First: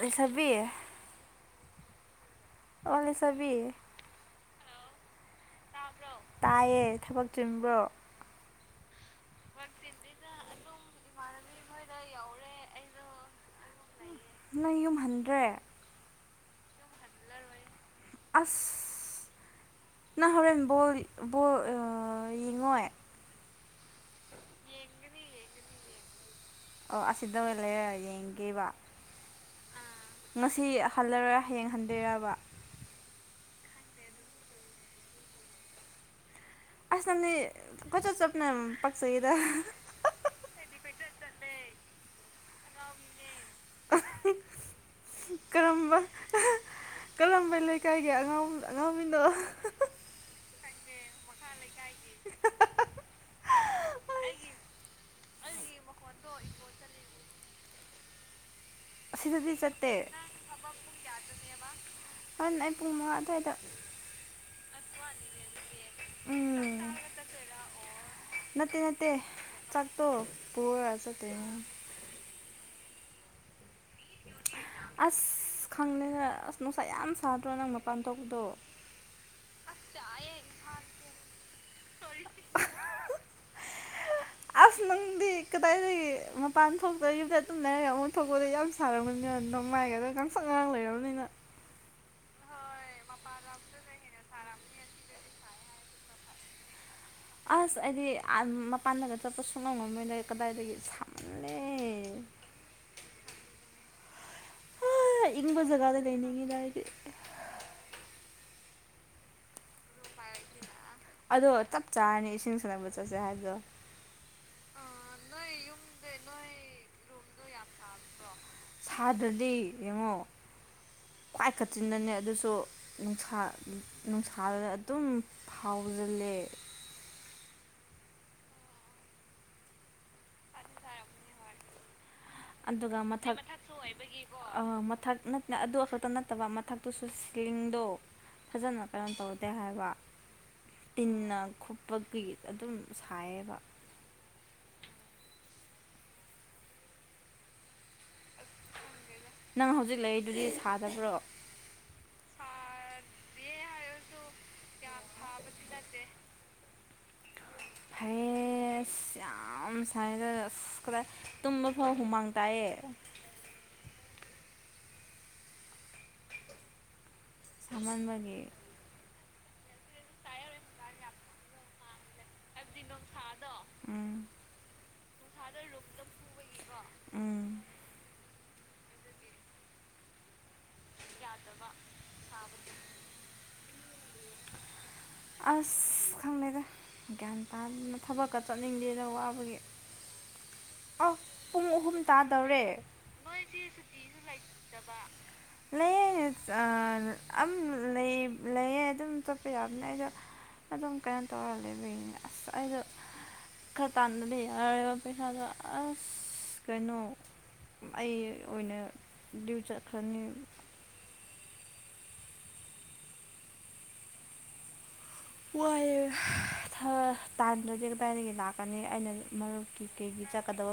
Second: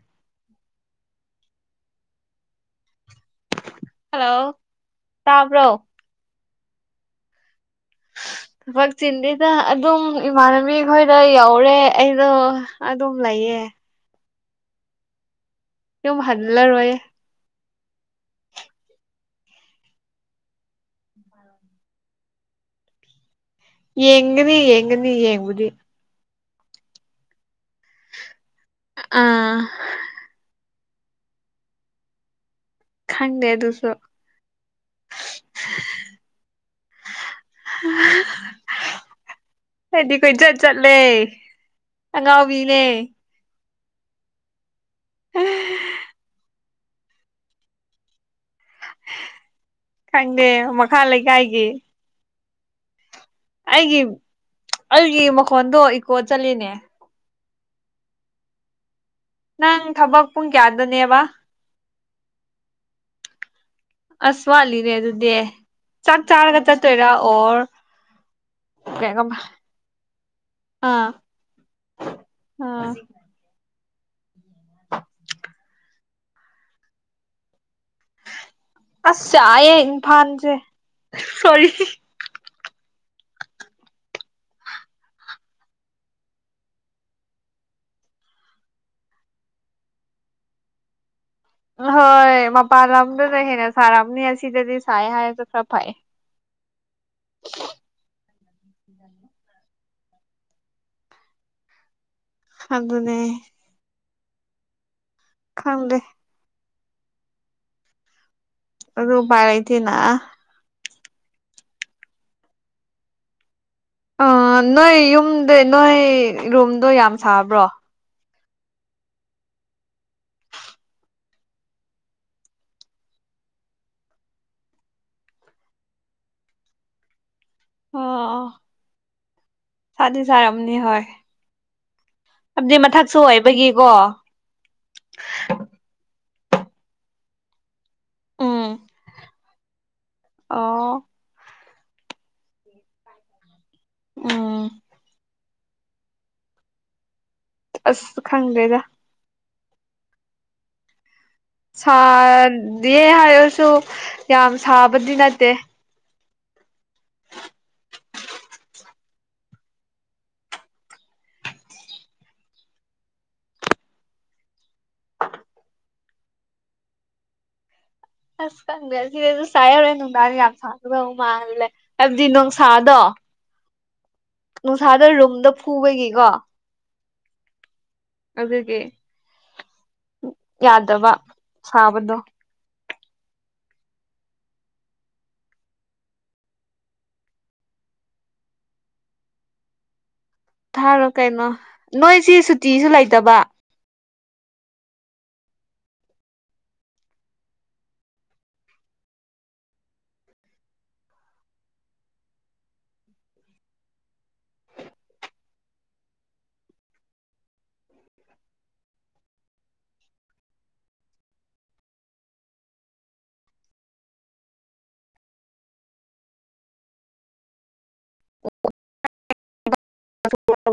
ꯂꯩꯁꯥꯕꯤ ꯑꯣ ꯂꯩꯁꯥꯕꯤ ꯍꯜꯂꯣ ꯇꯥꯕ꯭ꯔꯣ ꯇꯥꯏꯌꯦ ꯊꯕꯛ ꯆꯤꯟꯕ꯭ꯔꯣ ꯊꯕꯛ ꯆꯤꯟꯗꯤꯗ ꯑꯗꯨꯝ ꯏꯃꯥꯟꯅꯕꯤ ꯈꯣꯏꯗ ꯌꯧꯔꯦ ꯑꯩꯗꯣ ꯑꯗꯨꯝ ꯂꯩꯌꯦ ꯅ ꯌꯨꯝꯍꯟꯗ꯭ꯔꯦ ꯌꯨꯝ ꯍꯟꯂꯔꯣꯏ ꯑꯁ ꯅ ꯍꯧꯔꯦꯟ ꯕꯣꯜ ꯕꯣꯜ ꯑꯥꯥ ꯌꯦꯉꯣꯏ ꯌꯦꯡꯒꯅꯤ ꯌꯦꯡꯒꯅꯤ ꯌꯦꯡꯕꯗꯤ ꯑꯣ ꯑꯁꯤꯗ ꯑꯣꯏ ꯂꯩꯔ ꯌꯦꯡꯒꯦꯕ ꯑꯥ ꯉꯁꯤ ꯍꯜꯂꯔꯣꯏ ꯍꯌꯦꯡ ꯍꯟꯗꯣꯏꯔꯕ ꯈꯪꯗꯦ ꯑꯗꯨꯁꯨ ꯑꯁ ꯅꯪꯅꯤ ꯀꯣꯏꯆꯠ ꯆꯠꯄꯅ ꯄꯥꯛꯆꯩꯌꯦꯗ ꯑꯩꯗꯤ ꯀꯣꯏꯆꯠ ꯆꯠꯂꯦ ꯑꯉꯥꯎꯕꯤꯅꯦ ꯀꯔꯝꯕ ꯀꯔꯝꯕ ꯂꯩꯀꯥꯏꯒꯤ ꯑꯉꯥꯎ ꯑꯉꯥꯎꯕꯤꯅꯣ ꯈꯪꯗꯦ ꯃꯈꯥ ꯂꯩꯀꯥꯏꯒꯤ [unintelligible] ꯑꯩꯒꯤ ꯑꯩꯒꯤ ꯃꯈꯣꯟꯗꯣ ꯏꯀꯣ ꯆꯠꯂꯤꯅꯦ ꯑꯁꯤꯗꯗꯤ ꯅꯪ ꯆꯠꯇꯦ ꯊꯕꯛ ꯄꯨꯡ ꯀꯌꯥꯗꯅꯦꯕ ꯍꯔꯦꯜ ꯅꯥꯏ ꯄꯨꯡ ꯃꯉꯥ ꯑꯗꯨꯋꯥꯏꯗ ꯑꯁ ꯋꯥꯠꯂꯤꯅꯦ ꯑꯗꯨꯗꯤ ꯆꯥꯛ ꯆꯥꯔꯒ ꯎꯝ ꯆꯠꯇꯣꯏꯔꯥ ꯑꯣꯔ ꯅꯠꯇꯦ ꯅꯠꯇꯦ ꯀꯩꯅꯣꯝ ꯆꯥꯛ ꯇꯣ ꯄꯨꯔꯒ ꯑꯥ ꯆꯇꯦꯏ ꯑꯥ ꯑꯁ ꯈꯪꯗꯦꯅ ꯑꯁ ꯅꯨꯡꯁꯥ ꯌꯥꯝ ꯁꯥꯗ꯭ꯔꯣ ꯅꯪꯅ ꯄꯥꯟꯊꯣꯛꯄꯗꯣ ꯑꯁ ꯁꯥꯏꯌꯦ ꯏꯝꯐꯥꯟꯁꯦ ꯁꯣꯔꯤ ꯑꯁ ꯅꯪꯗꯤ ꯀꯗꯥꯏꯗꯒꯤ ꯃꯄꯥꯟ ꯊꯣꯛꯇꯕꯗ ꯑꯗꯨꯨꯝꯅ ꯑꯃꯨꯛ ꯊꯣꯛꯄꯗ ꯌꯥꯝ ꯁꯔꯅꯤꯅꯦ ꯑꯗꯨ ꯅꯣꯡ ꯃꯥꯏꯒꯥꯛꯒ ꯈꯪ ꯁꯉꯒꯥꯡ ꯂꯩꯔꯝꯃꯤꯅꯤꯅ ꯍꯣꯏ ꯃꯄꯥꯟ ꯂꯝꯗꯗ ꯍꯦꯟꯅ ꯁꯥꯔꯝꯅꯤ ꯑꯁꯤꯗꯗꯤ ꯁꯥꯏ ꯍꯥꯏꯔꯁꯨ ꯈꯔ ꯐꯩ [inaudible] ꯑꯁ ꯑꯩꯗꯤ ꯃꯄꯥꯟꯗꯒ ꯆꯠꯄ ꯁꯨꯉꯝ ꯃꯣꯏꯗ ꯀꯗꯥꯏꯗꯒꯤ ꯁꯥꯃꯜꯂꯦ ꯑꯗꯨꯅꯦ ꯏꯪꯕ ꯈꯪꯗꯦ ꯖꯒꯥꯗ ꯂꯩꯅꯤꯡꯉꯤꯗ ꯑꯩꯗꯤ ꯑꯗꯨ ꯔꯥꯏꯇꯅ ꯑꯗꯣ ꯆꯞ ꯆꯥꯔꯅꯤ ꯏꯁꯤꯡ ꯁꯛꯅꯕ ꯆꯠꯁꯦ ꯍꯥꯏꯕꯗꯣ ꯑ ꯅꯣꯏ ꯌꯨꯝꯗ ꯅꯣꯏ ꯔꯨꯝꯗꯣ ꯌꯥꯝ ꯁꯥꯕ꯭ꯔꯣ ꯁꯥꯗ꯭ꯔꯗꯤ ꯌꯦꯡꯉꯣ ꯈ꯭ꯋꯥꯏ ꯀꯆꯤꯟꯗꯅꯦ ꯑꯗꯨꯁꯨ ꯅꯨꯡꯁꯥ ꯅꯨꯡꯁꯥꯗ ꯑꯗꯨꯝ ꯐꯥꯎꯖꯜꯂꯦ ꯑꯣ ꯁꯥꯗꯤ ꯁꯥꯔꯝꯅꯤ ꯍꯣꯏ ꯍꯥꯏꯕꯗꯤ ꯑꯗꯨꯒ ꯃꯊꯛꯁꯨ ꯃꯊ ꯑꯣꯏꯕꯒꯤꯀꯣ ꯃꯊꯛ ꯑꯗꯨ ꯑꯁꯨꯛꯇ ꯅꯠꯇꯕ ꯃꯊꯛ ꯇꯨꯁꯁꯤꯡꯗꯣ ꯐꯖꯅ ꯀꯔꯝ ꯇꯧꯗꯦ ꯍꯥꯏꯕ ꯑꯣ ꯇꯤꯟꯅ ꯄꯛꯄꯤ ꯑꯗꯨꯝ ꯁꯥꯏꯌꯦꯕ ꯎ ꯑꯁ ꯈꯪꯗ꯭ꯔꯦꯗ ꯅꯪ ꯍꯧꯖꯤꯛ ꯂꯩꯔꯤꯗꯨꯗꯤ ꯁꯥꯗꯕ꯭ꯔꯣ ꯁꯥꯗꯦ ꯍꯥꯏꯔꯁꯨ ꯌꯥꯝ ꯁꯥꯕꯗꯤ ꯅꯠꯇꯦ ꯐꯩꯌꯦ ꯑꯦꯁ ꯌꯥꯝ ꯁꯥꯏꯅꯔ ꯑꯁ ꯈꯔ ꯇꯨꯝꯕ ꯐꯥꯎ ꯍꯨꯃꯥꯡ ꯇꯥꯏꯑꯌꯦ [unintelligible] ꯊꯃꯟꯕꯒꯤ ꯑꯁ ꯈꯪꯗ꯭ꯔꯦ ꯁꯤꯗꯤ ꯑꯗꯨ ꯆꯥꯏꯔꯣꯏ ꯅꯨꯡꯗꯥꯡ ꯌꯥꯝ ꯁꯥꯡꯗ ꯃꯥꯥꯡꯂꯂꯦ ꯍꯥꯏꯕꯗꯤ ꯅꯨꯡꯁꯥꯗꯣ ꯎꯝ ꯅꯨꯡꯁꯥꯗ ꯔꯨꯝꯗ ꯐꯨꯕꯒꯤꯀꯣ ꯎꯝ ꯑꯗꯨꯒꯤ ꯌꯥꯗꯕ ꯁꯥꯕꯗꯣ ꯑꯁ ꯈꯪꯗꯦꯗ ꯒ꯭ꯌꯥꯟ ꯇꯥꯗꯅ ꯊꯕꯛꯀ ꯆꯠꯅꯤꯡꯗꯦꯅ ꯋꯥꯕꯒꯤ ꯊꯥꯔꯣ ꯑꯧ ꯀꯩꯅꯣ ꯄꯨꯡ ꯑꯍꯨꯝ ꯅꯣꯏꯁꯤ ꯇꯥꯗꯧꯔꯦ ꯁꯨꯇꯤꯁꯨ ꯂꯩꯇꯕ ꯆꯕ ꯂꯩꯑ ꯂꯩꯌꯦ ꯑꯗꯨꯝ ꯆꯠꯄ ꯌꯥꯕꯅꯦ ꯑꯩꯗꯣ ꯑꯗꯨꯝ ꯀꯩꯅꯣ ꯇꯧꯔ ꯂꯩꯕꯅꯦ ꯑꯁ ꯑꯩꯗꯣ ꯈꯔ ꯇꯥꯟꯥꯟꯕꯗ ꯌꯥꯔꯔꯤꯕ ꯄꯩꯁꯥꯗꯣ ꯑꯁ ꯀꯩꯅꯣ ꯑꯩ ꯑꯣꯏꯅ ꯗ꯭ꯌꯨ ꯆꯠꯈ꯭ꯔꯅꯤ ꯋꯨ꯭ꯏꯌꯦ ꯊꯔ ꯇꯥꯜꯗ꯭ꯔꯗꯤ ꯀꯥꯏꯗꯒꯤ ꯂꯥꯛꯀꯅꯤ ꯑꯩꯅ ꯃꯔꯨꯞꯀꯤ ꯀꯩꯒꯤ ꯆꯠꯀꯗꯕ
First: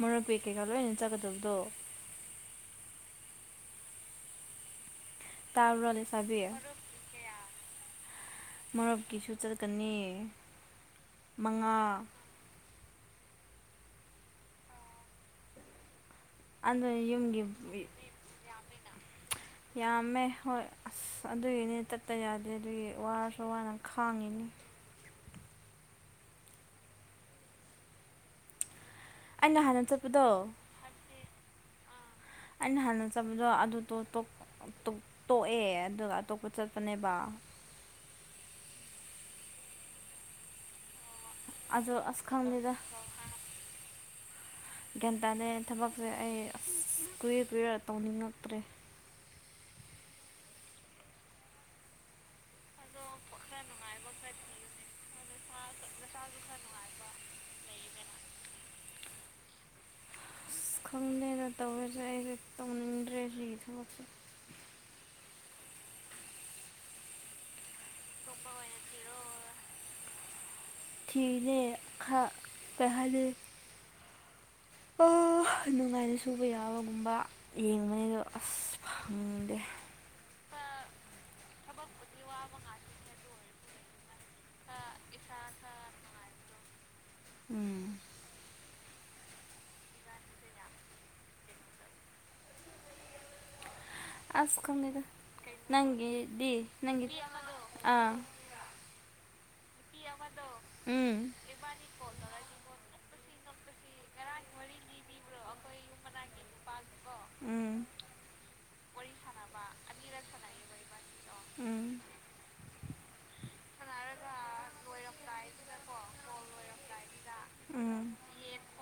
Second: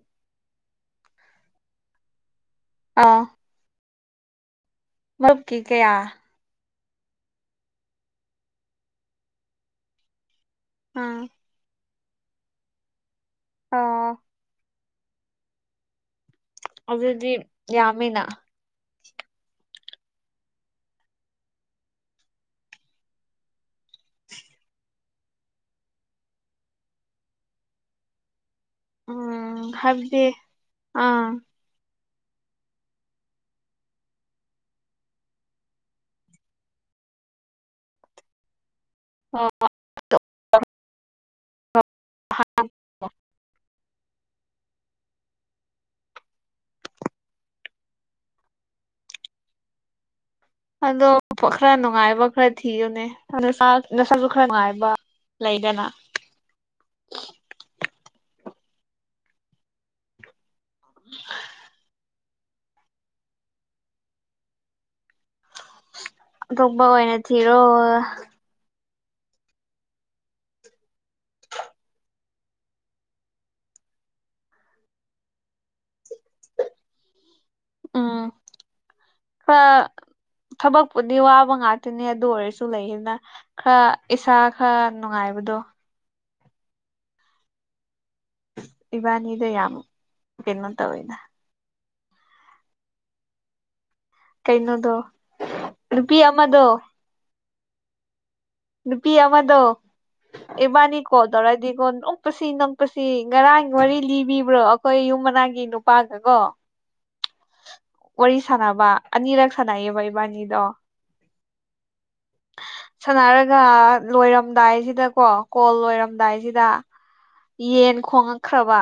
ꯃꯔꯨꯞꯀꯤ ꯀꯩꯀꯥ ꯂꯣꯏꯅ ꯆꯠꯒꯗꯕꯗꯣ ꯑꯥ ꯃꯔꯨꯞꯀꯤ ꯇꯥꯕ꯭ꯔꯣ ꯀꯌꯥ ꯂꯩꯁꯕꯤ ꯃꯔꯨꯞꯀꯤꯁꯨ ꯆꯠꯀꯅꯤ ꯎꯝ ꯃꯉꯥ ꯑꯥ ꯑꯗꯨ ꯌꯨꯝꯒꯤ ꯃꯤꯅ ꯌꯥꯝꯃꯦ ꯍꯣꯏ ꯑꯁ ꯑꯗꯨꯒꯤꯅꯦ ꯆꯠꯇ ꯌꯥꯗꯦ ꯑꯗꯨꯒꯤ ꯋꯥꯔꯁꯨ ꯋꯥꯅ ꯈꯥꯡꯉꯤꯅꯤ ꯑꯩꯅ ꯎꯝ ꯍꯥꯟꯅ ꯍꯥꯏꯕꯗꯤ ꯆꯠꯄꯗꯣ ꯑꯥ ꯑꯩꯅ ꯍꯥꯟꯅ ꯆꯠꯄꯗꯣ ꯑꯗꯨꯗꯣ ꯇꯣꯛ ꯇꯣꯛ ꯇꯣꯛꯑꯦ ꯑꯗꯨꯒ ꯑꯇꯣꯞꯄ ꯆꯠꯄꯅꯦꯕ [unintelligible] ꯑꯗꯣ ꯑꯁ ꯈꯪꯗꯦꯗ ꯒ꯭ꯌꯥꯟ ꯇꯥꯗꯦ ꯊꯕꯛꯁꯦ ꯑꯩ ꯑꯁ ꯀꯨꯏꯌꯡꯔ ꯀꯨꯏꯔ ꯇꯧꯅꯤꯡꯉꯛꯇ꯭ꯔꯦ ꯑꯗꯣ ꯈꯔ ꯅꯨꯡꯉꯥꯏꯕ ꯈꯔ ꯊꯤꯌꯨꯅꯦ ꯑ ꯅꯁꯥꯁꯨ ꯈꯔ ꯅꯨꯡꯉꯥꯏꯕ ꯂꯩꯗꯅ ꯅꯁꯥꯁꯨ ꯈꯔ ꯅꯨꯡꯉꯥꯏꯕ ꯑꯁ ꯈꯪꯗꯦꯅ ꯇꯧꯔꯤꯁꯦ ꯑꯩꯁꯦ ꯇꯧꯅꯤꯡꯗ꯭ꯔꯦ ꯁꯤꯒꯤ ꯊꯕꯛꯁꯦ ꯑꯇꯣꯞꯄ ꯑꯣꯏꯅ ꯊꯤꯔꯣ ꯑꯇꯣꯞꯄ ꯑꯣꯏꯅ ꯊꯤꯔꯣ ꯊꯤꯔꯤꯅꯦ ꯈꯔ ꯀꯩ ꯍꯥꯏꯗꯣꯏꯅꯣ ꯅꯨꯡꯉꯥꯏꯅ ꯁꯨꯕ ꯌꯥꯕꯒꯨꯝꯕ ꯌꯦꯡꯕꯅꯤꯗꯣ ꯎꯝ ꯑꯁ ꯐꯪꯗꯦ ꯈꯔ ꯊꯕꯛꯄꯨꯗꯤ ꯋꯥꯕ ꯉꯥꯛꯇꯅꯦ ꯑꯗꯨ ꯑꯣꯏꯔꯁꯨ ꯂꯩꯌꯦꯅ ꯈꯔ ꯏꯁꯥ ꯈꯔ ꯅꯨꯡꯉꯥꯏꯕꯗꯣ ꯎꯝ ꯏꯕꯥꯅꯤꯗ ꯌꯥꯝ ꯀꯩꯅꯣ ꯇꯧꯋꯤꯗ ꯑꯁ ꯀꯩꯅꯣꯗꯣ ꯈꯪꯗꯦꯗ ꯅꯨꯄꯤ ꯅꯪꯒꯤꯗꯤ ꯑꯃꯗꯣ ꯅꯪꯒꯤ ꯑꯥ ꯅꯨꯄꯤ ꯑꯃꯗꯣ ꯏꯕꯥꯅꯤ ꯎꯝ ꯀꯣꯜ ꯇꯧꯔꯗꯤꯀꯣ ꯅꯣꯛꯄꯁꯤ ꯅꯣꯛꯄꯁꯤ ꯉꯔꯥꯡ ꯋꯥꯔꯤ ꯂꯤꯕꯤꯕ꯭ꯔꯣ ꯑꯩꯈꯣꯏ ꯌꯨꯝ ꯃꯅꯥꯛꯀꯤ ꯅꯨꯄꯥꯗꯀꯣ ꯎꯝ ꯋꯥꯔꯤ ꯁꯥꯟꯅꯕ ꯑꯅꯤꯔꯛ ꯁꯥꯟꯅꯩꯌꯦꯕ ꯏꯕꯥꯅꯤꯗꯣ [unintelligible] ꯁꯥꯟꯅꯔꯒ ꯂꯣꯏꯔꯝꯗꯥꯏꯖꯤꯗꯀꯣ ꯀꯣꯜ ꯂꯣꯏꯔꯝꯗꯥꯏꯖꯤꯗ ꯌꯦꯟ ꯎꯝ ꯈꯣꯡꯉꯛꯈ꯭ꯔꯕ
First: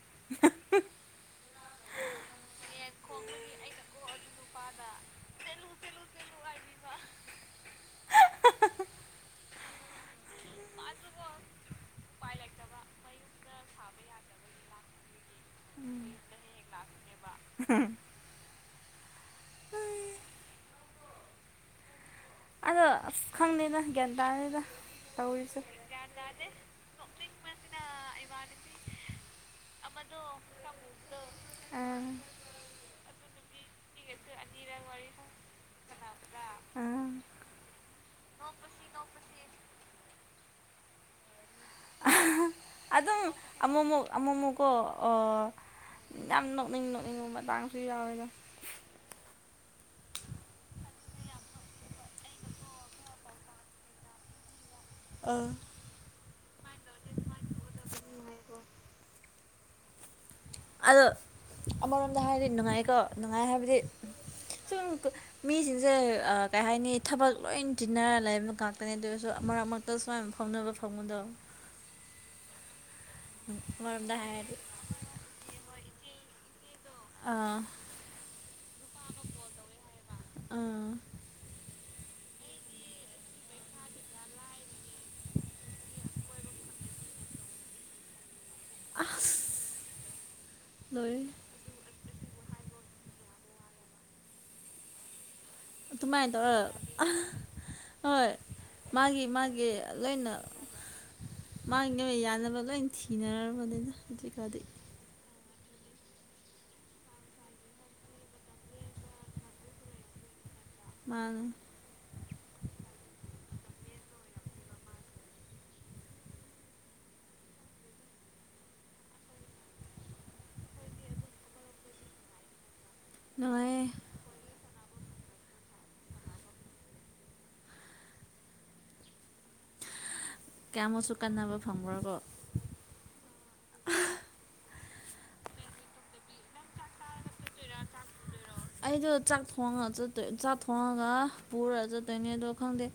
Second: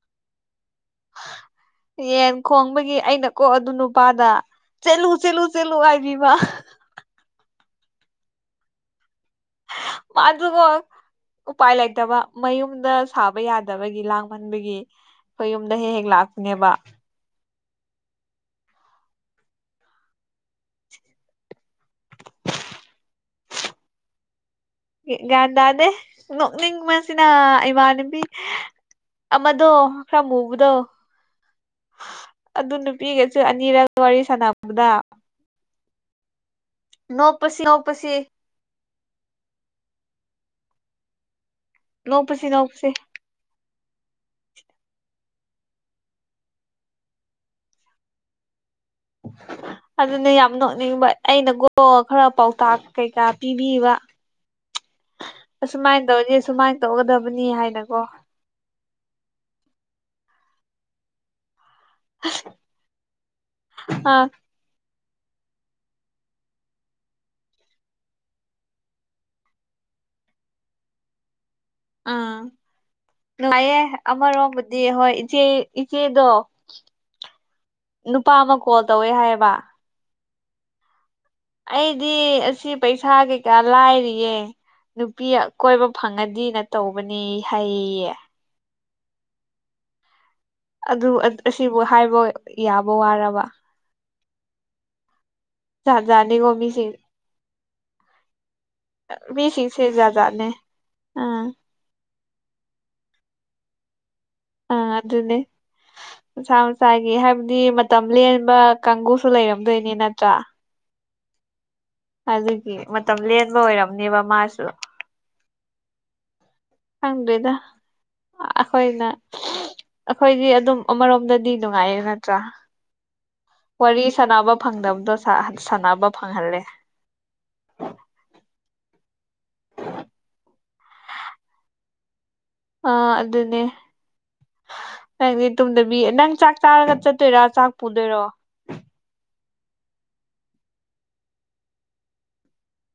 [unintelligible] ꯌꯦꯟ ꯈꯣꯡꯕꯒꯤ ꯑꯩꯅꯀꯣ ꯑꯗꯨ ꯅꯨꯄꯥꯗ ꯆꯦꯜꯂꯨ ꯆꯦꯜꯂꯨ ꯆꯦꯜꯂꯨ ꯍꯥꯏꯕꯤꯕ ꯃꯖꯨꯀꯣ ꯎꯄꯥꯏ ꯂꯩꯇꯕ ꯃꯌꯨꯝꯗ ꯁꯥꯕ ꯌꯥꯗꯕꯒꯤ ꯂꯥꯡꯃꯟꯕꯒꯤ ꯑꯩꯈꯣꯏ ꯌꯨꯝꯗ ꯍꯦꯛ ꯍꯦꯛ ꯂꯥꯛꯄꯅꯦꯕ [unintelligible] ꯑꯗꯣ ꯑꯁ ꯈꯪꯗꯦꯗ ꯒ꯭ꯌꯥꯟ ꯇꯥꯗꯦꯗ ꯒꯌꯥꯟ ꯇꯧꯔꯤꯁꯦ ꯇꯥꯗꯦ ꯅꯣꯛꯅꯤꯡꯕꯁꯤꯅ ꯏꯕꯥꯅꯤ ꯃꯤ ꯑꯃꯗꯣ ꯈꯔ ꯑꯃꯨꯕꯗꯣ ꯑꯥ ꯑꯗꯨ ꯅꯨꯄꯤꯒꯁꯨ ꯑꯅꯤꯔꯛ ꯋꯥꯔꯤ ꯁꯥꯟꯅꯕ [unintelligible] ꯋꯥꯔꯤ ꯁꯅꯕꯗꯗ ꯅꯣꯛꯄꯁꯤ ꯅꯣꯛꯄꯁꯤ ꯅꯣꯛꯄꯁꯤ ꯅꯣꯛꯄꯁꯤ ꯑꯗꯨꯝ ꯑꯃꯃꯨꯛ ꯑꯃꯃꯨꯛꯀꯣ ꯑꯥ ꯌꯥꯝ ꯅꯣꯛꯅꯤꯡ ꯅꯣꯛꯅꯤꯡꯕ ꯃꯇꯥꯡꯁꯨ ꯌꯥꯎꯋꯦꯗ [inaudible] ꯑꯗꯨꯅꯦ ꯌꯥꯝ ꯅꯣꯛꯅꯤꯡꯕ ꯑꯩꯅꯒꯣ ꯈꯔ ꯄꯥꯎꯇꯥꯛ ꯀꯩꯀꯥ ꯄꯤꯕꯤꯕ ꯑꯥ ꯁꯨꯃꯥꯏꯅ ꯇꯧꯔꯗꯤ ꯁꯨꯃꯥꯏꯅ ꯇꯧꯒꯗꯕꯅꯤ ꯍꯥꯏꯅꯀꯣ ꯑꯗꯣ ꯑꯃꯔꯣꯝꯗ ꯍꯥꯏꯔꯗꯤ ꯅꯨꯡꯉꯥꯏꯀꯣ ꯅꯨꯡꯉꯥꯏ ꯍꯥꯏꯕꯗꯤ ꯑꯥ ꯁꯨꯝ ꯃꯤꯁꯤꯡꯁꯦ ꯀꯩ ꯍꯥꯏꯅꯤ ꯊꯕꯛ ꯂꯣꯏ ꯇꯤꯟꯅꯔ ꯂꯩꯕ ꯉꯥꯛꯇꯅꯦ ꯑꯗꯨ ꯑꯣꯏꯔꯁꯨ ꯑꯔꯛ ꯑꯔꯛ ꯑ ꯁꯨꯃꯥꯏ ꯐꯥꯎꯅꯕ ꯐꯪꯒꯗꯣ ꯑꯥ ꯅꯨꯉꯥꯏꯑꯦ ꯑꯃꯔꯣꯝꯗ ꯍꯥꯏꯔꯗꯤ ꯑꯃꯔꯣꯝꯗꯗꯤ ꯍꯣꯏ ꯏꯆꯦ ꯏꯆꯦꯗꯣ ꯑꯥ ꯅꯨꯄꯥ ꯑꯃ ꯀꯣꯜ ꯇꯧꯋꯦ ꯍꯥꯏꯌꯦꯕ ꯑꯥ ꯑꯩꯗꯤ ꯑꯁꯤ ꯄꯩꯁꯥ ꯀꯩꯀꯥ ꯂꯥꯏꯔꯤꯌꯦ ꯅꯨꯄꯤ ꯑꯀꯣꯏꯕ ꯐꯪꯉꯗꯤꯅ ꯇꯧꯕꯅꯤ ꯍꯥꯏꯌꯦꯌꯦ ꯑꯁ ꯑꯗꯨ ꯂꯣꯏꯔꯦ ꯑꯁꯤꯕꯨ ꯍꯥꯏꯕ ꯌꯥꯕ ꯋꯥꯔꯕ ꯖꯥꯠ ꯑꯗꯨꯃꯥꯏ ꯖꯥꯠꯅꯤꯀꯣ ꯇꯧꯔꯒ ꯃꯤꯁꯤꯡ ꯑꯥ ꯍꯣꯏ ꯃꯥꯒꯤ ꯃꯥꯒꯤ ꯃꯤꯁꯤꯡꯁꯦ ꯖꯥꯠ ꯂꯣꯏꯅ ꯖꯥꯠꯅꯦ ꯑꯥ ꯃꯥꯒꯤ ꯌꯥꯅꯕ ꯂꯣꯏ ꯊꯤꯅꯔꯕꯅꯤꯗ ꯍꯧꯖꯤꯛꯀꯥꯟꯗꯤ ꯑꯥ ꯑꯗꯨꯅꯦ ꯃꯁꯥ ꯃꯁꯥꯒꯤ ꯍꯥꯏꯕꯗꯤ ꯃꯇꯝ ꯂꯦꯟ ꯀꯥꯡꯒꯨꯁꯨ ꯂꯩꯔꯝꯗꯣꯏꯅꯤ ꯅꯠꯇ꯭ꯔꯥ ꯃꯥꯥꯅꯦ ꯑꯗꯨꯒꯤ ꯃꯇꯝ ꯂꯦꯟꯕ ꯑꯣꯏꯔꯝꯅꯦꯕ ꯃꯥꯁꯨ ꯈꯪꯗꯔꯦꯗ ꯑꯩꯈꯣꯏꯅ ꯑꯩꯈꯣꯏꯗꯤ ꯑꯗꯨꯝ ꯑꯃꯔꯣꯝꯗꯗꯤ ꯅꯨꯡꯉꯥꯏꯌꯦ ꯅꯠꯇ꯭ꯔꯥ ꯅꯨꯡꯉꯥꯏꯌꯦ ꯋꯥꯔꯤ ꯁꯥꯟꯅꯕ ꯐꯪꯗꯕꯗꯣ ꯁꯥꯟꯅꯕ ꯐꯪꯍꯜꯂꯦ ꯀꯌꯥꯃꯨꯛꯁꯨ ꯀꯥꯟꯅꯕ ꯐꯪꯕ꯭ꯔ ꯀꯣ ꯑꯥ ꯑꯗꯨꯅꯦ ꯅꯪꯗꯤ ꯇꯨꯡꯗꯕꯤ ꯅꯪ ꯆꯥꯛ ꯆꯥꯔꯒ ꯆꯠꯇꯣꯏꯔꯥ ꯆꯥꯛ ꯄꯨꯗꯣꯏꯔꯣ ꯑꯩꯗꯣ ꯆꯥꯛ ꯊꯣꯡꯉ ꯆꯠꯇꯣꯏ ꯆꯥꯛ ꯊꯣꯡꯉꯒ ꯄꯨꯔꯒ ꯆꯠꯇꯣꯏꯅꯦ ꯑꯗꯣ ꯈꯪꯗꯦ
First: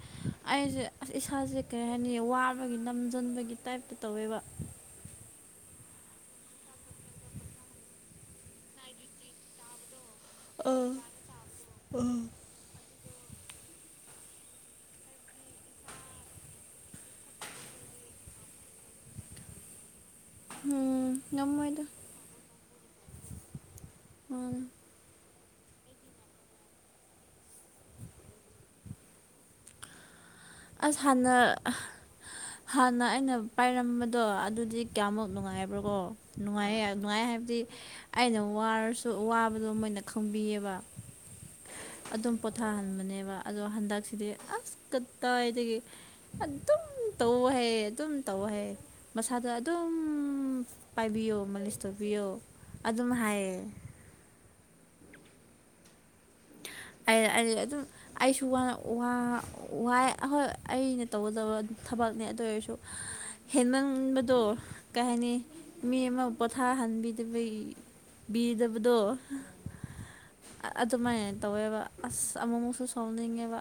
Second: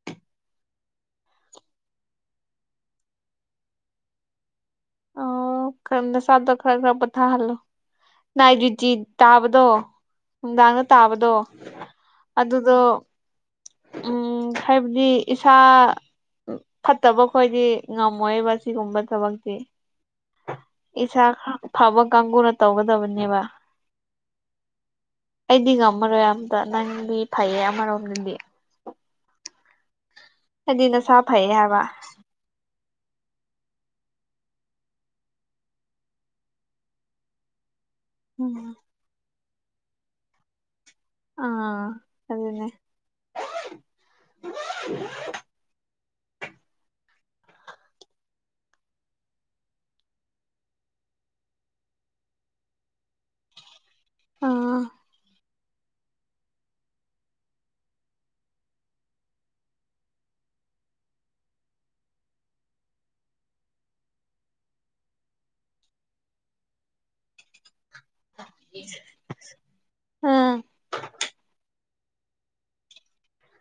ꯑꯩꯁꯦ ꯑꯁ ꯏꯁꯥꯁꯦ ꯀꯔꯤ ꯍꯥꯏꯅꯤ ꯋꯥꯕꯒꯤ ꯅꯝꯁꯤꯟꯕꯒꯤ ꯇꯥꯏꯞꯇ ꯇꯧꯋꯦꯕ ꯈꯔꯗ ꯁꯥꯗ ꯈꯔ ꯈꯔ ꯄꯣꯊꯥ ꯍꯜꯂꯣ ꯅꯥꯢꯠ ꯗꯨꯇꯤ ꯇꯥꯕꯗꯣ ꯅꯨꯡꯗꯥꯡꯗ ꯑꯥ ꯇꯥꯕꯗꯣ ꯑꯥ ꯑꯗꯨꯗꯣ ꯎꯝ ꯍꯥꯏꯕꯗꯤ ꯏꯁꯥ ꯎꯝ ꯐꯠꯇꯕ ꯈꯣꯏꯗꯤ ꯉꯝꯃꯣꯏꯕ ꯁꯤꯒꯨꯝꯕ ꯊꯕꯛꯇꯤ ꯎꯝ ꯏꯁꯥ ꯉꯝꯃꯣꯏꯗ ꯐꯕ ꯀꯥꯡꯕꯨꯅ ꯇꯧꯒꯗꯕꯅꯦꯕ ꯃꯥꯅꯦ ꯑꯩꯗꯤ ꯉꯝꯃꯔꯣꯏ ꯑꯝꯇ ꯅꯪꯗꯤ ꯐꯩꯌꯦ ꯑꯃꯔꯣꯝꯗꯗꯤ ꯍꯥꯏꯗꯤ ꯑꯁ ꯅꯁꯥ ꯍꯥꯟꯅ ꯐꯩꯌꯦ ꯍꯥꯏꯕ ꯍꯥꯟꯅ ꯑꯩꯅ ꯄꯥꯏꯔꯝꯕꯗꯣ ꯑꯗꯨꯗꯤ ꯀꯌꯥꯃꯨꯛ ꯅꯨꯡꯉꯥꯏꯕ꯭ꯔꯣꯀꯣ ꯅꯨꯡꯉꯥꯏ ꯅꯨꯡꯉꯥꯏ ꯍꯥꯏꯕꯗꯤ ꯑꯩꯅ ꯎꯝ ꯋꯥꯔꯁꯨ ꯋꯥꯕꯗꯣ ꯃꯣꯏꯅ ꯈꯪꯕꯤꯌꯦꯕ ꯑꯥ ꯑꯗꯨꯝ ꯑꯗꯨꯅꯦ ꯄꯣꯊꯥꯍꯟꯕꯅꯦꯕ ꯑꯗꯣ ꯍꯟꯗꯛꯁꯤꯗꯤ ꯑꯁ ꯀꯇꯥꯏꯗꯒꯤ ꯑꯗꯨꯝ ꯇꯧꯋꯣ ꯍꯥꯌꯦ ꯑꯗꯨꯝ ꯇꯧ ꯍꯦ ꯃꯁꯥꯗꯣ ꯑꯗꯨꯝ ꯄꯥꯏꯕꯤꯌꯣ ꯃꯥꯂꯤꯁ ꯇꯧꯕꯤꯌꯣ ꯑꯗꯨꯝ ꯍꯥꯏꯌꯦ ꯑꯥ ꯑꯗꯨꯝ ꯑꯩꯁꯨ ꯋꯥ ꯋꯥꯏ ꯑꯩꯅ ꯇꯧꯒꯗꯕ ꯊꯕꯛꯅꯦ ꯑꯗꯨ ꯑꯣꯏꯔꯁꯨ ꯍꯦꯟꯃꯟꯕꯗꯣ ꯀꯩ ꯍꯥꯏꯅꯤ ꯃꯤ ꯑꯃ ꯄꯣꯊꯥꯍꯟꯕꯤꯗꯕꯩ ꯕꯤꯗꯕꯗꯣ ꯑꯥ ꯑꯗꯨꯃꯥꯏꯅ ꯇꯧꯋꯦꯕ ꯑꯁ ꯑꯃꯨꯃꯨꯛꯁꯨ ꯁꯥꯎꯅꯤꯡꯉꯦꯕ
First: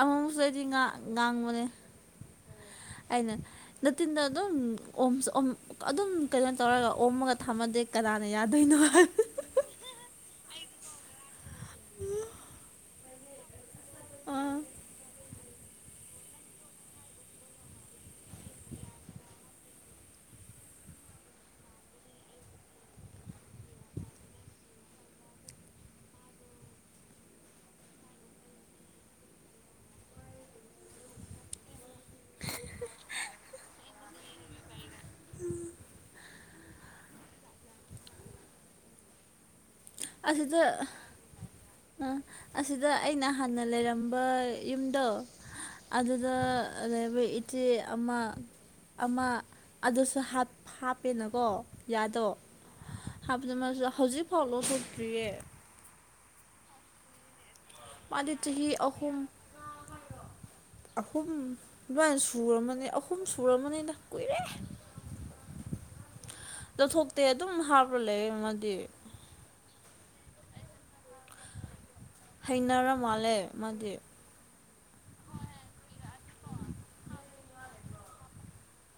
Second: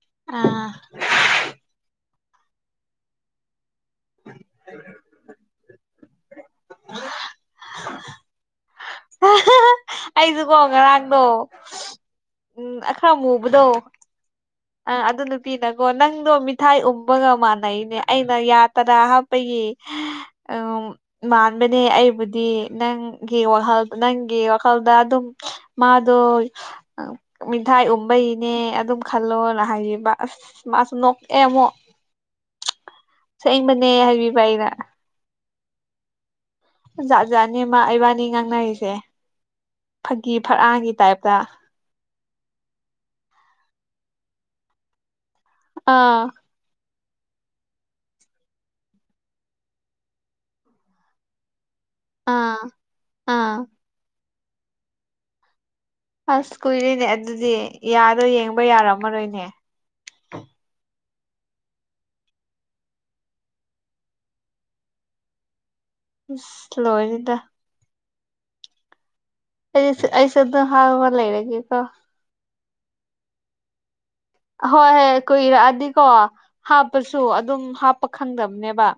ꯑꯃꯨꯃꯨꯛꯁꯨꯑꯩꯗꯤ ꯑꯥ ꯉꯥꯡ ꯉꯥꯡꯕꯅꯦ ꯑꯩꯅ ꯅꯇꯤꯟꯗꯣ ꯑꯗꯨꯝ ꯑꯣ ꯑꯗꯨꯝ ꯀꯩꯅꯣ ꯇꯧꯔꯒ ꯑꯣꯝꯃꯒ ꯊꯝꯃꯗꯤ ꯀꯅꯥꯅ ꯌꯥꯗꯣꯏꯅꯣ ꯑꯩꯁꯨꯀꯣ ꯉꯔꯥꯡꯗꯣ ꯎꯝ ꯑꯈꯔ ꯃꯨꯕꯗꯣ ꯑꯥ ꯑ ꯑꯗꯨ ꯅꯨꯄꯤꯅꯀꯣ ꯅꯪꯗꯣ ꯃꯤꯊꯥꯏ ꯎꯨꯝꯕꯒ ꯃꯥꯟꯅꯩꯅꯦ ꯑꯩꯅ ꯌꯥꯇꯔꯥ ꯄꯒꯤ ꯎ ꯃꯥꯟꯕꯅꯦ ꯑꯩꯕꯨꯗꯤ ꯅꯪꯒꯤ ꯋꯥꯍꯜ ꯅꯪꯒꯤ ꯋꯥꯈꯜꯗ ꯑꯗꯨꯝ ꯃꯥꯗꯣ ꯃꯤꯡꯊꯥꯏ ꯎꯕꯩꯅꯦ ꯑꯗꯨꯝ ꯈꯜꯂꯣꯅ ꯍꯥꯏꯔꯤꯕ ꯑꯁ ꯃꯥꯁꯨ ꯅꯣꯛꯑꯦ ꯑꯃꯨꯛ ꯎꯝ ꯁꯦꯡꯕꯅꯦ ꯍꯥꯏꯕꯤꯕ ꯑꯩꯅ ꯎꯝ ꯖꯥꯠ ꯖꯥꯠꯅꯦ ꯃꯥ ꯏꯕꯥꯅꯤ ꯉꯥꯡꯅꯔꯤꯁꯦ ꯐꯥꯒꯤ ꯑꯁꯗ ꯐꯔꯥꯡꯒꯤ ꯇꯥꯏꯞꯇ ꯑꯁꯤꯗ ꯑꯩꯅ ꯍꯥꯟꯅ ꯂꯩꯔꯝꯕ ꯌꯨꯝꯗꯣ ꯑꯥ ꯑꯗꯨꯗ ꯂꯩꯔꯝꯕ ꯏꯆꯦ ꯑꯃ ꯑꯃ ꯑꯗꯨꯁꯨ ꯍꯥꯞꯄꯦꯅꯀꯣ ꯌꯥꯗꯣ ꯑꯥ ꯍꯥꯞꯂꯥ ꯑꯥ ꯃꯁꯨ ꯍꯧꯖꯤꯛꯐꯥꯎ ꯂꯧꯊꯣꯛꯇ꯭ꯔꯤꯌꯦ ꯑꯁ ꯀꯨꯏꯔꯤꯅꯦ ꯑꯗꯨꯗꯤ ꯌꯥꯗꯣ ꯃꯥꯗꯤ ꯌꯦꯡꯕ ꯆꯍꯤ ꯑꯍꯨꯝ ꯌꯥꯔꯝꯃꯔꯣꯏꯅꯦ ꯑꯍꯨꯝ ꯑꯗꯨꯃꯥꯏꯅ ꯁꯔꯕꯅꯤ ꯑꯍꯨꯝ ꯁꯨꯔꯔꯕꯅꯤꯗ ꯀꯨꯏꯔꯦ ꯑꯁ ꯂꯧꯊꯣꯛꯇꯦ ꯂꯣꯏꯔꯦꯗ ꯑꯗꯨꯝ ꯍꯥꯞꯄ ꯂꯩꯌꯦ ꯃꯗꯤ ꯑꯩ ꯑꯩꯁꯨ ꯑꯗꯨꯝ ꯍꯥꯞꯄ ꯂꯩꯔꯒꯦꯀꯣ ꯍꯩꯅꯔ ꯃꯥꯜꯂꯦ ꯃꯥꯗꯤ ꯑꯍꯣꯏ ꯍꯣꯏ ꯀꯨꯏꯔꯛꯑꯗꯤꯀꯣ ꯍꯥꯞꯄꯁꯨ ꯑꯗꯨꯝ ꯍꯥꯞꯄ ꯈꯪꯗꯕꯅꯦꯕ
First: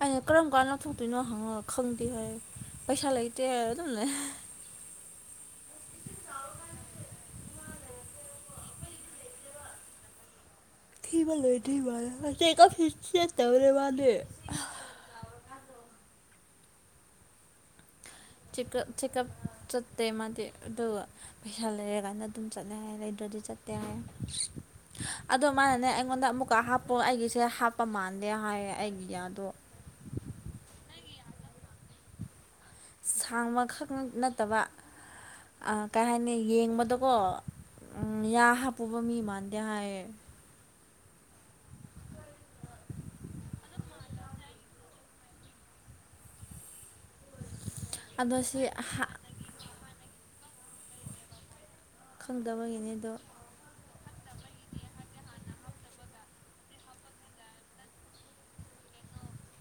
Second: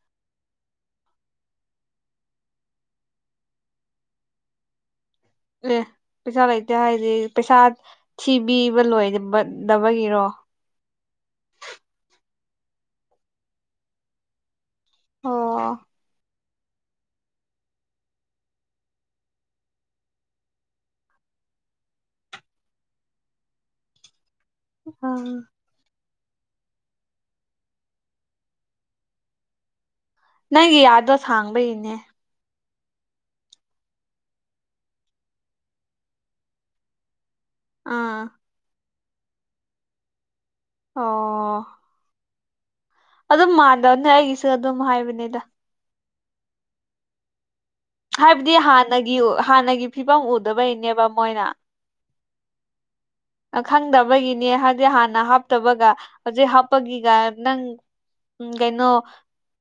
ꯑꯩꯅ ꯀꯔꯝ ꯀꯥꯟ ꯂꯧꯥꯎꯊꯣꯛꯇꯣꯏꯅꯣ ꯍꯪꯉꯒ ꯈꯪꯗꯦ ꯍꯥꯏ ꯄꯩꯁꯥ ꯂꯩꯇꯦ ꯍꯥꯏꯔꯒ ꯑꯗꯨꯝ ꯂꯩ ꯑꯦ ꯄꯩꯁꯥ ꯂꯩꯇꯦ ꯍꯥꯏꯗꯤ ꯄꯩꯁꯥ ꯊꯤꯕꯤꯕ ꯂꯣꯏꯗꯕꯒꯤꯔꯣ ꯊꯕ ꯂꯧꯏꯗ꯭ꯔꯤ ꯃꯥꯜꯂꯦ [unintelligible] ꯃꯥꯗꯤ ꯑꯣ ꯆꯤꯀꯞ ꯆꯤꯀꯞ ꯆꯠꯇꯦ ꯃꯥꯗꯤꯗꯕ ꯑꯗꯨꯒ ꯄꯩꯁꯥ ꯂꯩꯔꯀꯥꯟꯗ ꯑꯗꯨꯝ ꯆꯠꯂꯦ ꯂꯩꯗ꯭ꯔꯗꯤ ꯆꯠꯇꯦ ꯍꯥꯏ ꯎꯝ ꯑꯗꯨ ꯃꯥꯅꯅꯦ ꯑꯩꯉꯣꯟꯗ ꯑꯃꯨꯛꯀ ꯍꯥꯞꯄꯨ ꯑꯩꯒꯤꯁꯦ ꯍꯥꯞꯄ ꯃꯥꯟꯗꯦ ꯍꯥꯏꯌꯦ ꯑꯩꯒꯤ ꯌꯥꯗꯣ ꯅꯪꯒꯤ ꯌꯥꯗꯣ ꯁꯥꯡꯕꯒꯤꯅꯦ ꯁꯥꯡꯕꯈꯛ ꯅꯠꯇꯕ ꯀꯩ ꯍꯥꯏꯅꯤ ꯌꯦꯡꯕꯗꯀꯣ ꯎꯝ ꯑꯥ ꯌꯥ ꯍꯥꯞꯄꯨꯕ ꯃꯤ ꯃꯥꯟꯗꯦ ꯍꯥꯏꯦ ꯑꯣ ꯑꯗꯨꯝ ꯃꯥꯟꯗ꯭ꯔꯅꯦ ꯑꯩꯒꯤꯁꯨ ꯑꯗꯨꯝ ꯍꯥꯏꯕꯅꯤꯗ ꯑꯗꯣ ꯍꯥꯏꯕꯗꯤ ꯁꯤ ꯍꯥꯟꯅꯒꯤ ꯍꯥꯟꯅꯒꯤ ꯐꯤꯕꯝ ꯎꯗꯕꯩꯅꯦꯕ ꯃꯣꯏꯅ ꯈꯪꯗꯕꯒꯤꯅꯤ ꯑꯗꯣ ꯑꯈꯪꯗꯕꯒꯤꯅꯤ ꯍꯥꯏꯕꯗꯤ ꯍꯥꯟꯅ ꯍꯥꯞꯇꯕꯒ ꯍꯧꯖꯤꯛ ꯍꯥꯞꯄꯒꯤꯒ ꯅꯪ ꯒꯩꯅꯣ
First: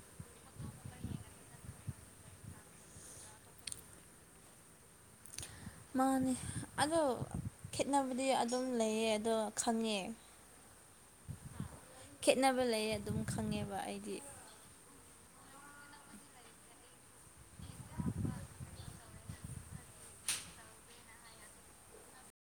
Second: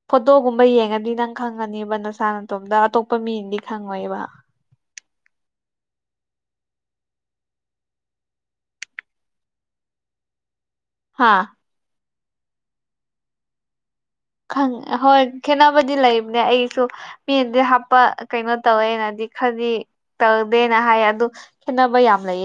ꯐꯣꯇꯣꯒꯨꯝꯕ ꯌꯦꯡꯉꯗꯤ ꯅꯪ ꯈꯪꯉꯅꯦꯕ ꯅꯁꯥ ꯅꯇꯣꯝꯇ ꯑꯇꯣꯞꯄ ꯃꯤꯅꯗꯤ ꯈꯪꯉꯣꯏꯕ ꯃꯥꯅꯦ ꯑꯗꯣ ꯈꯦꯠꯅꯕꯗꯤ ꯑꯗꯨꯝ ꯂꯩꯌꯦ ꯑꯗꯣ ꯈꯪꯉꯦ [inaudible] ꯍꯥ ꯈꯦꯠꯅꯕ ꯂꯩꯌꯦ ꯑꯗꯨꯝ ꯈꯪꯉꯦꯕ ꯑꯩꯗꯤ ꯈꯪ ꯑꯍꯣꯏ ꯈꯦꯠꯅꯕꯗꯤ ꯂꯩꯕꯅꯦ ꯑꯩꯁꯨ ꯃꯤꯅꯗꯤ ꯍꯥꯞꯄ ꯀꯩꯅꯣ ꯇꯧꯋꯦꯅꯗꯤ ꯈꯗꯤ ꯇꯧꯗꯦꯅ ꯍꯥꯏ ꯑꯗꯨ ꯈꯦꯠꯅꯕ ꯌꯥꯝ ꯂꯩꯌꯦ